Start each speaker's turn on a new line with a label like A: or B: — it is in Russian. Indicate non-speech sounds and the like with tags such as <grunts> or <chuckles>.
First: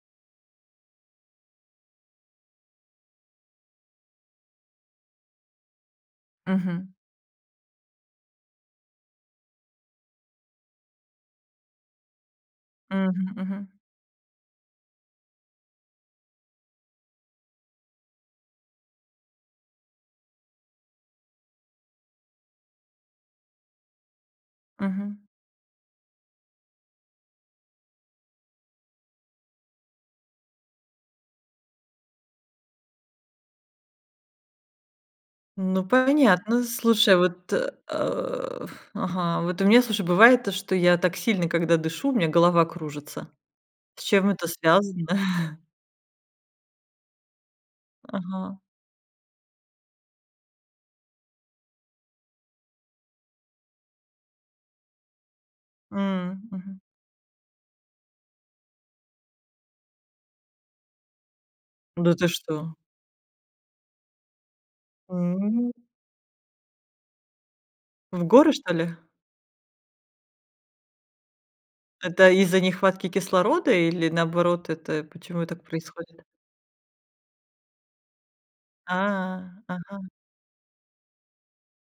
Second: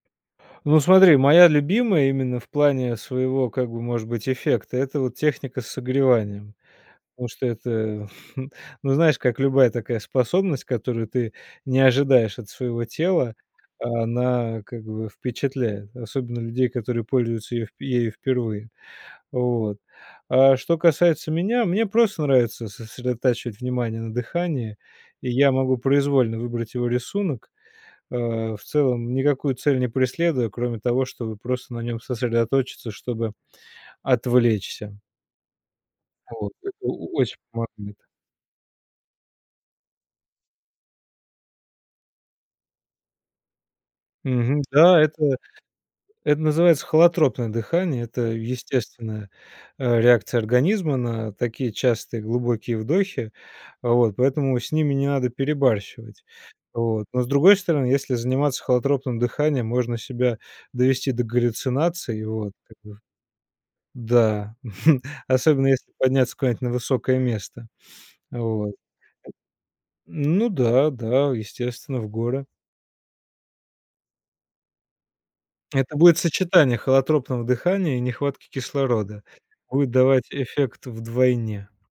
A: Ну, смотри, моя любимая именно в плане своего, как бы, может быть, эффекта- это вот техника с согреванием.
B: Мгм.
A: Потому что это, м, <chuckles> ну, знаешь, как любая такая способность, которую ты не ожидаешь от своего
B: Мгм,
A: тела,
B: мгм.
A: она как бы впечатляет. Особенно людей, которые пользуются ее ею впервые. Вот. А что касается меня, мне просто нравится сосредотачивать внимание на дыхании,
B: Мгм.
A: и я могу произвольно выбрать его рисунок, э, в целом никакую цель не преследуя, кроме того, чтобы просто на нём сосредоточиться, чтобы отвлечься.
B: Ну,
A: Вот.
B: понятно.
A: Это
B: Слушай, а
A: очень
B: вот, э,
A: помогает.
B: <grunts> ага, вот у меня, слушай, бывает, что я так сильно, когда дышу, у меня голова кружится. С чем это
A: Мгм, да,
B: связано?
A: это
B: <chuckles>
A: это называется холотропное дыхание. Это
B: Ага.
A: естественная, э, реакция организма на такие частые глубокие вдохи. Вот, поэтому с ними не надо перебарщивать.
B: М, мгм.
A: Вот, но, с другой стороны, если заниматься холотропным дыханием, можно себя довести до
B: Да
A: галлюцинации, и
B: ты
A: вот,
B: что?
A: как бы да, <chuckles> особенно
B: М.
A: если подняться куда-нибудь на высокое место,
B: В горы, что
A: вот.
B: ли?
A: Ну да, да, естественно, в
B: Это
A: горы.
B: из-за нехватки кислорода или, наоборот, это почему так
A: Это будет
B: происходит?
A: сочетание холотропного дыхания и нехватки
B: А,
A: кислорода. Будет
B: ага.
A: давать эффект вдвойне.